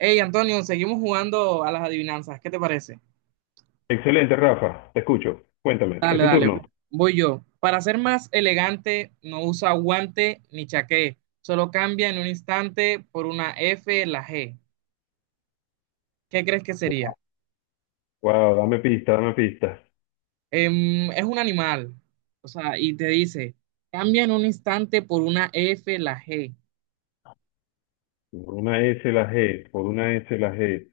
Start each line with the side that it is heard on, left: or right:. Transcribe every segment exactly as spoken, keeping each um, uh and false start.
right: Hey, Antonio, seguimos jugando a las adivinanzas. ¿Qué te parece?
left: Excelente, Rafa, te escucho. Cuéntame, ¿es
right: Dale,
left: tu
right: dale,
left: turno?
right: voy yo. Para ser más elegante, no usa guante ni chaqué. Solo cambia en un instante por una F la G. ¿Qué crees que sería?
left: Wow, dame pista, dame pista.
right: Em, es un animal. O sea, y te dice, cambia en un instante por una F la G.
left: Por una S la G, por una S la G.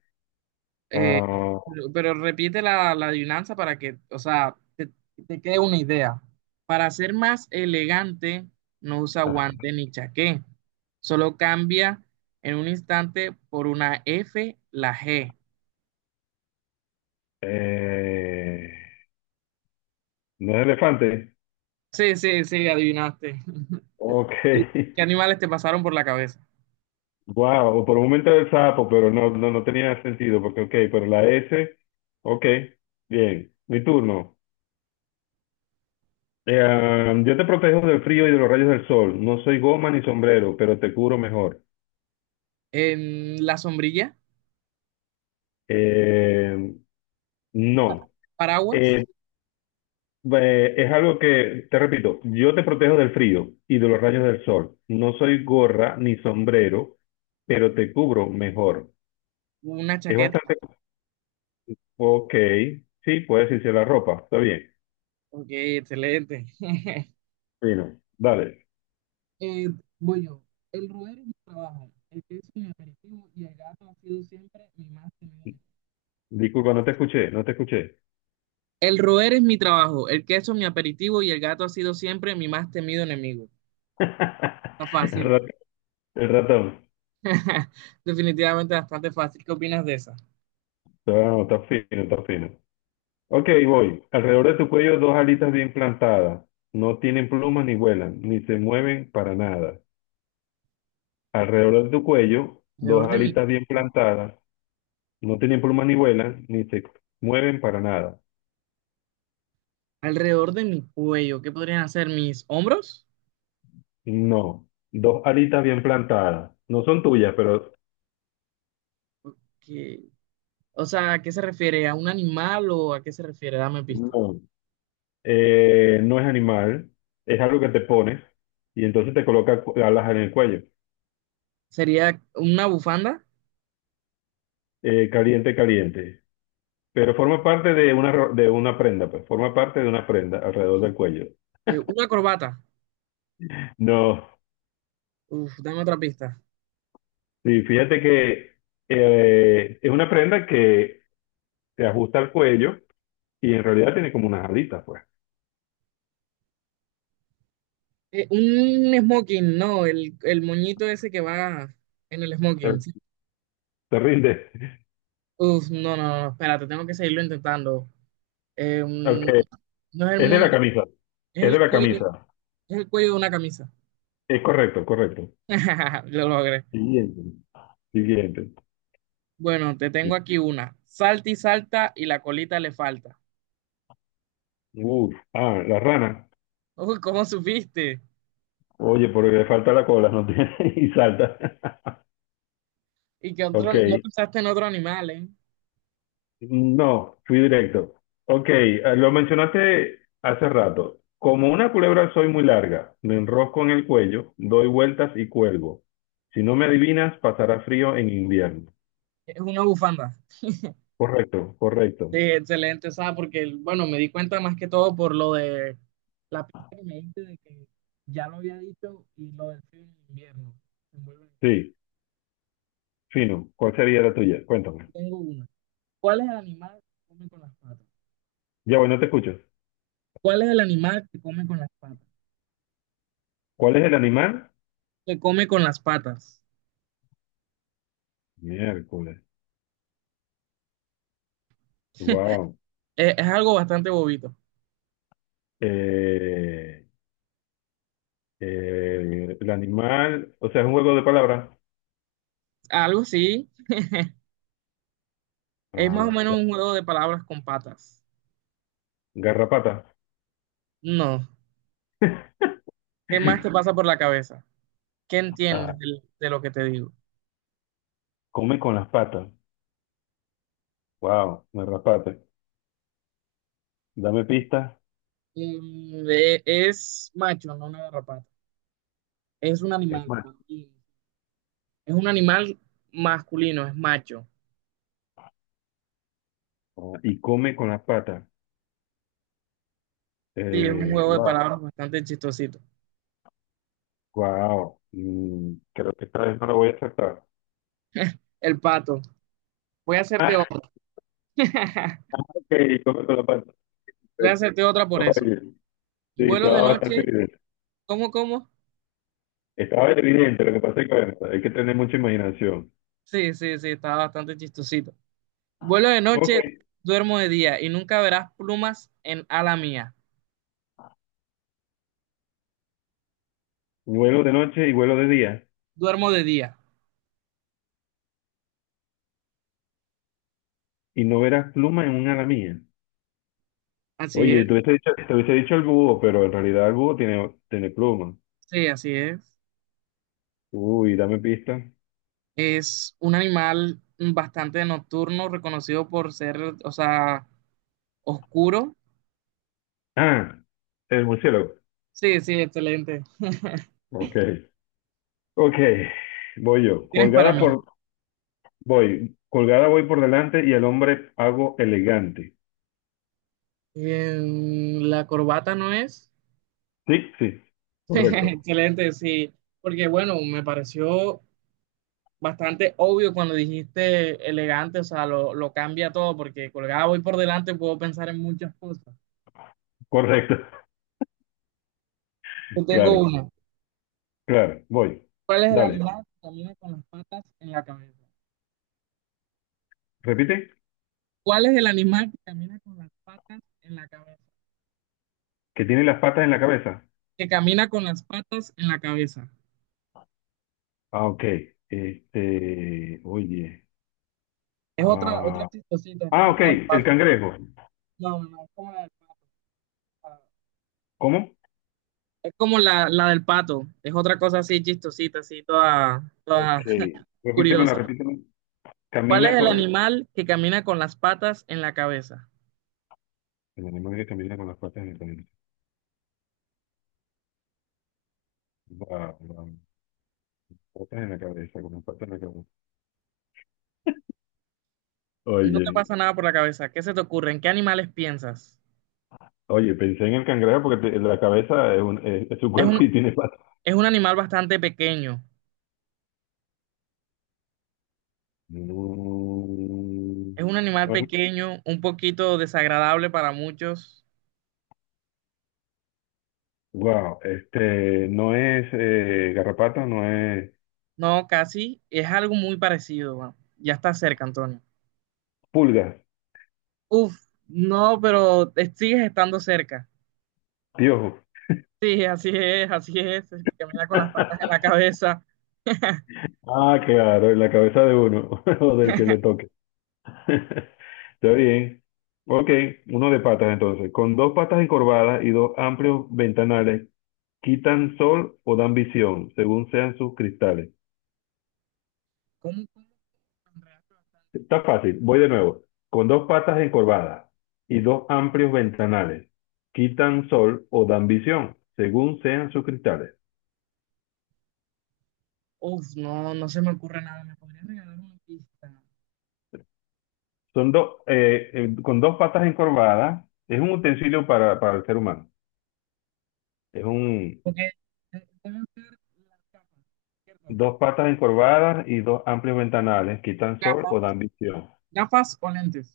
right: Eh,
left: Ah,
right: pero, pero repite la, la adivinanza para que, o sea, te, te quede una idea. Para ser más elegante, no usa
left: ah,
right: guante ni chaqué. Solo cambia en un instante por una F la G.
left: eh, ¿no es elefante?
right: Sí, sí, sí, adivinaste.
left: Ok.
right: ¿Y ¿Qué animales te pasaron por la cabeza?
left: Wow, por un momento era el sapo, pero no, no, no tenía sentido, porque ok, pero la S, ok, bien, mi turno. Eh, yo te protejo del frío y de los rayos del sol. No soy goma ni sombrero, pero te curo mejor.
right: En la sombrilla,
left: Eh, no.
right: paraguas,
left: Eh, Eh, es algo que, te repito, yo te protejo del frío y de los rayos del sol. No soy gorra ni sombrero, pero te cubro mejor.
right: una
left: Es
right: chaqueta.
left: bastante... Ok, sí, puedes irse la ropa, está bien.
right: Ok, excelente.
left: Bueno, dale.
right: Eh, voy yo. El roer es mi trabajo, el queso mi aperitivo y el gato ha sido siempre mi más temido enemigo.
left: Disculpa, no te escuché, no te escuché.
right: El roer es mi trabajo, el queso mi aperitivo y el gato ha sido siempre mi más temido enemigo. Está
left: El
right: fácil.
left: rat- el ratón.
right: Definitivamente bastante fácil. ¿Qué opinas de esa?
left: Ah, está fino, está fino. Ok, voy. Alrededor de tu cuello dos alitas bien plantadas. No tienen plumas ni vuelan, ni se mueven para nada. Alrededor de tu cuello,
right: Alrededor
left: dos
right: de mi,
left: alitas bien plantadas. No tienen plumas ni vuelan, ni se mueven para nada.
right: alrededor de mi cuello, ¿qué podrían hacer mis hombros?
left: No, dos alitas bien plantadas. No son tuyas, pero
right: ¿Qué- o sea, ¿a qué se refiere? ¿A un animal o a qué se refiere? Dame pista.
left: no. Eh, no es animal, es algo que te pones y entonces te coloca cu- alas en el cuello.
right: ¿Sería una bufanda?
left: Eh, caliente, caliente. Pero forma parte de una, ro- de una prenda, pues forma parte de una prenda alrededor del cuello.
right: Eh, ¿una corbata?
left: No,
right: Uf, dame otra pista.
left: sí, fíjate que eh, es una prenda que se ajusta al cuello. Y en realidad tiene como unas alitas, pues.
right: Eh, un smoking, no, el, el moñito ese que va en el
left: Te,
right: smoking. Sí.
left: te rinde.
right: Uf, no, no, no, espérate, tengo que seguirlo intentando. Eh,
left: Ok.
right: mm, no es el
left: Es de
right: moño,
left: la camisa.
right: es
left: Es de
right: el
left: la
right: cuello,
left: camisa.
right: es el cuello de una camisa.
left: Es correcto, correcto.
right: Lo logré.
left: Siguiente. Siguiente.
right: Bueno, te tengo aquí una. Salta y salta y la colita le falta.
left: Uf. Ah, la rana.
right: Uy, ¿cómo supiste?
left: Oye, porque le falta la cola, ¿no tiene? Y salta.
right: Y que otro,
left: Ok.
right: no pensaste en otro animal, ¿eh?
left: No, fui directo. Ok, eh, lo mencionaste hace rato. Como una culebra soy muy larga, me enrosco en el cuello, doy vueltas y cuelgo. Si no me adivinas, pasará frío en invierno.
right: Es una bufanda.
left: Correcto, correcto.
right: Sí, excelente, ¿sabes? Porque, bueno, me di cuenta más que todo por lo de la pista que me diste de que ya lo había dicho y lo del frío en el invierno. Me vuelve-
left: Sí. Fino, ¿cuál sería la tuya? Cuéntame.
right: Tengo una. ¿Cuál es el animal que come con las patas?
left: Ya, bueno, te escucho.
right: ¿Cuál es el animal que come con las patas?
left: ¿Cuál es el animal?
right: Que come con las patas.
left: Miércoles. Wow.
right: Eh, Es, algo bastante bobito.
left: Eh, eh, el animal, o sea, es un juego de palabras.
right: Algo sí, es
left: Ah,
right: más o menos un juego de palabras con patas.
left: garrapata.
right: No. ¿Qué más te pasa por la cabeza? ¿Qué entiendes
left: Ah,
right: de, de lo que te digo?
left: come con las patas. Wow, garrapata. Dame pistas.
right: Mm, eh, es macho, no una garrapata. Es un
left: Es
right: animal.
left: más.
right: Es un animal masculino, es macho.
left: Ah, y come con las patas.
right: Sí, es un
left: Eh,
right: juego de
left: wow,
right: palabras bastante chistosito.
left: wow. Mm, creo que esta vez no lo voy a aceptar.
right: El pato. Voy a hacerte
left: Ah,
right: otra.
left: ok, come con las patas.
right: Voy a
left: Ok.
right: hacerte otra por eso.
left: Oye, sí,
right: Vuelo
left: estaba
right: de
left: bastante
right: noche.
left: bien.
right: ¿Cómo, cómo?
left: Estaba evidente, lo que pasa es que bueno, hay que tener mucha imaginación.
right: Sí, sí, sí, está bastante chistosito. Vuelo de
left: Ok,
right: noche, duermo de día y nunca verás plumas en ala mía.
left: vuelo de noche y vuelo de día,
right: Duermo de día.
left: y no verás pluma en un ala mía.
right: Así
left: Oye, te
right: es.
left: hubiese dicho, te hubiese dicho el búho, pero en realidad el búho tiene, tiene pluma.
right: Sí, así es.
left: Uy, dame pista.
right: Es un animal bastante nocturno, reconocido por ser, o sea, oscuro.
left: Ah, el murciélago.
right: Sí, sí, excelente.
left: Ok, ok, voy yo.
right: Tienes para
left: Colgada
right: mí.
left: por, voy, colgada voy por delante y el hombre hago elegante.
right: Em, la corbata no es.
left: Sí, sí, correcto,
right: Excelente, sí. Porque bueno, me pareció bastante obvio cuando dijiste elegante, o sea, lo, lo cambia todo, porque colgado voy por delante puedo pensar en muchas cosas.
left: correcto.
right: Yo tengo
left: Claro,
right: una.
left: claro, voy.
right: ¿Cuál es el
left: Dale,
right: animal que camina con las patas en la cabeza?
left: repite.
right: ¿Cuál es el animal que camina con las patas en la cabeza?
left: Que tiene las patas en la cabeza.
right: Que camina con las patas en la cabeza.
left: Ah, ok. Este, oye.
right: Es otra, otra
left: Ah,
right: chistosita, es
left: Ah,
right: como
left: ok,
right: la del
left: el
right: pato.
left: cangrejo.
right: No, no, no, es como la del pato.
left: ¿Cómo?
right: Es como la, la del pato, es otra cosa así chistosita, así toda,
left: Ok.
right: toda
left: Repítemela,
right: curiosa.
left: repítemela.
right: ¿Cuál es
left: Camina
right: el
left: con...
right: animal que camina con las patas en la cabeza?
left: El animal que camina con las patas en la cabeza. La- la- patas en la cabeza, con las patas en la cabeza.
right: No te
left: Oye,
right: pasa nada por la cabeza. ¿Qué se te ocurre? ¿En qué animales piensas?
left: oye, pensé en el cangrejo porque te- la cabeza es, un- es- es su
right: Es
left: cuerpo y
right: un,
left: tiene patas.
right: es un animal bastante pequeño.
left: Mm,
right: Es un animal
left: bueno,
right: pequeño, un poquito desagradable para muchos.
left: wow, este, no es eh, garrapata, no es
right: No, casi. Es algo muy parecido. Bueno, ya está cerca, Antonio.
left: pulga
right: Uf, no, pero te sigues estando cerca.
left: piojo.
right: Sí, así es, así es, el que camina con las patas en la cabeza.
left: Ah, claro, en la cabeza de uno o del que le toque. Está bien. Ok, uno de patas entonces. Con dos patas encorvadas y dos amplios ventanales, quitan sol o dan visión, según sean sus cristales.
right: ¿Cómo, cómo? ¿Andrea?
left: Está fácil, voy de nuevo. Con dos patas encorvadas y dos amplios ventanales, quitan sol o dan visión, según sean sus cristales.
right: Uf, no, no se me ocurre nada. ¿Me podrías regalar una pista?
left: Son dos, eh, eh, con dos patas encorvadas, es un utensilio para, para el ser humano. Es un
right: Porque de- deben ser las gafas, ¿cierto?
left: dos patas encorvadas y dos amplios ventanales, quitan sol o
right: Gafas,
left: dan visión.
right: gafas o lentes.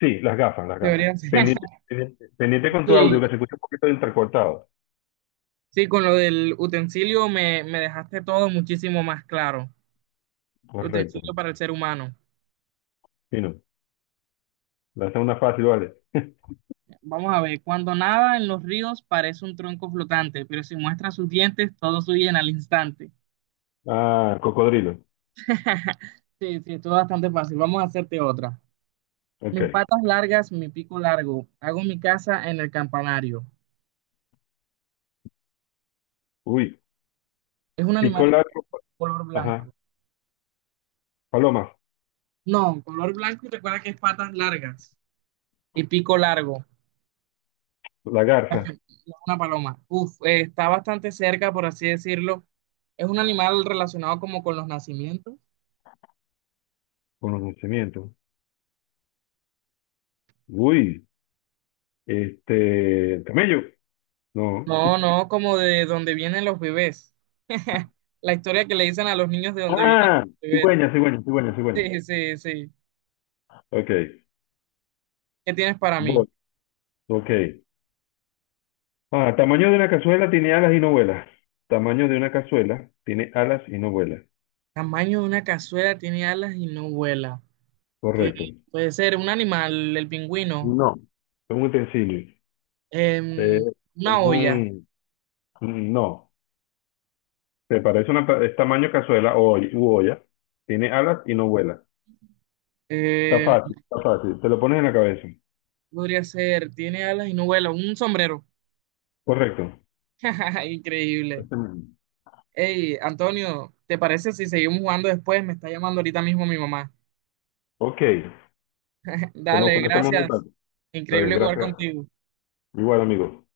left: Sí, las gafas, las gafas.
right: Deberían ser.
left: Pendiente, pendiente, pendiente con tu audio, que
right: Sí,
left: se escucha un poquito de entrecortado.
right: sí, con lo del utensilio me, me dejaste todo muchísimo más claro.
left: Correcto.
right: Utensilio para el ser humano.
left: Fino. Lanza una fácil, vale.
right: Vamos a ver, cuando nada en los ríos parece un tronco flotante, pero si muestra sus dientes, todos huyen al instante.
left: Ah, cocodrilo.
right: Sí, sí, esto es bastante fácil. Vamos a hacerte otra. Mis
left: Ok.
right: patas largas, mi pico largo. Hago mi casa en el campanario.
left: Uy.
right: Es un animal
left: Pico
right: de
left: largo.
right: color blanco.
left: Ajá. Paloma.
right: No, color blanco y recuerda que es patas largas y pico largo. No,
left: La garza.
right: es una paloma. Uf, eh, está bastante cerca, por así decirlo. Es un animal relacionado como con los nacimientos.
left: Conocimiento. Uy. Este. Camello. No.
right: No, no, como de donde vienen los bebés. La historia que le dicen a los niños de donde vienen
left: Ah,
right: los bebés.
left: cigüeña, cigüeña, cigüeña, cigüeña.
right: Sí, sí, sí.
left: Ok.
right: ¿Qué tienes para mí?
left: Voy. Ok. Ah, tamaño de una cazuela tiene alas y no vuela. Tamaño de una cazuela tiene alas y no vuela.
right: Tamaño de una cazuela, tiene alas y no vuela. ¿Qué
left: Correcto.
right: puede ser? Un animal, el pingüino.
left: No. Es un utensilio.
right: Em,
left: Eh, es
right: una olla.
left: un... No. Se parece una... pa- Es tamaño cazuela o oll- u olla. Tiene alas y no vuela. Está
right: Em,
left: fácil, está fácil. Te lo pones en la cabeza.
right: podría ser, tiene alas y no vuela. Un sombrero.
left: Correcto.
right: Increíble.
left: Este mismo.
right: Hey, Antonio, ¿te parece si seguimos jugando después? Me está llamando ahorita mismo mi mamá.
left: Ok. Pues nos
right: Dale,
left: conectamos un
right: gracias.
left: rato. Está bien,
right: Increíble jugar
left: gracias.
right: contigo.
left: Igual, amigo.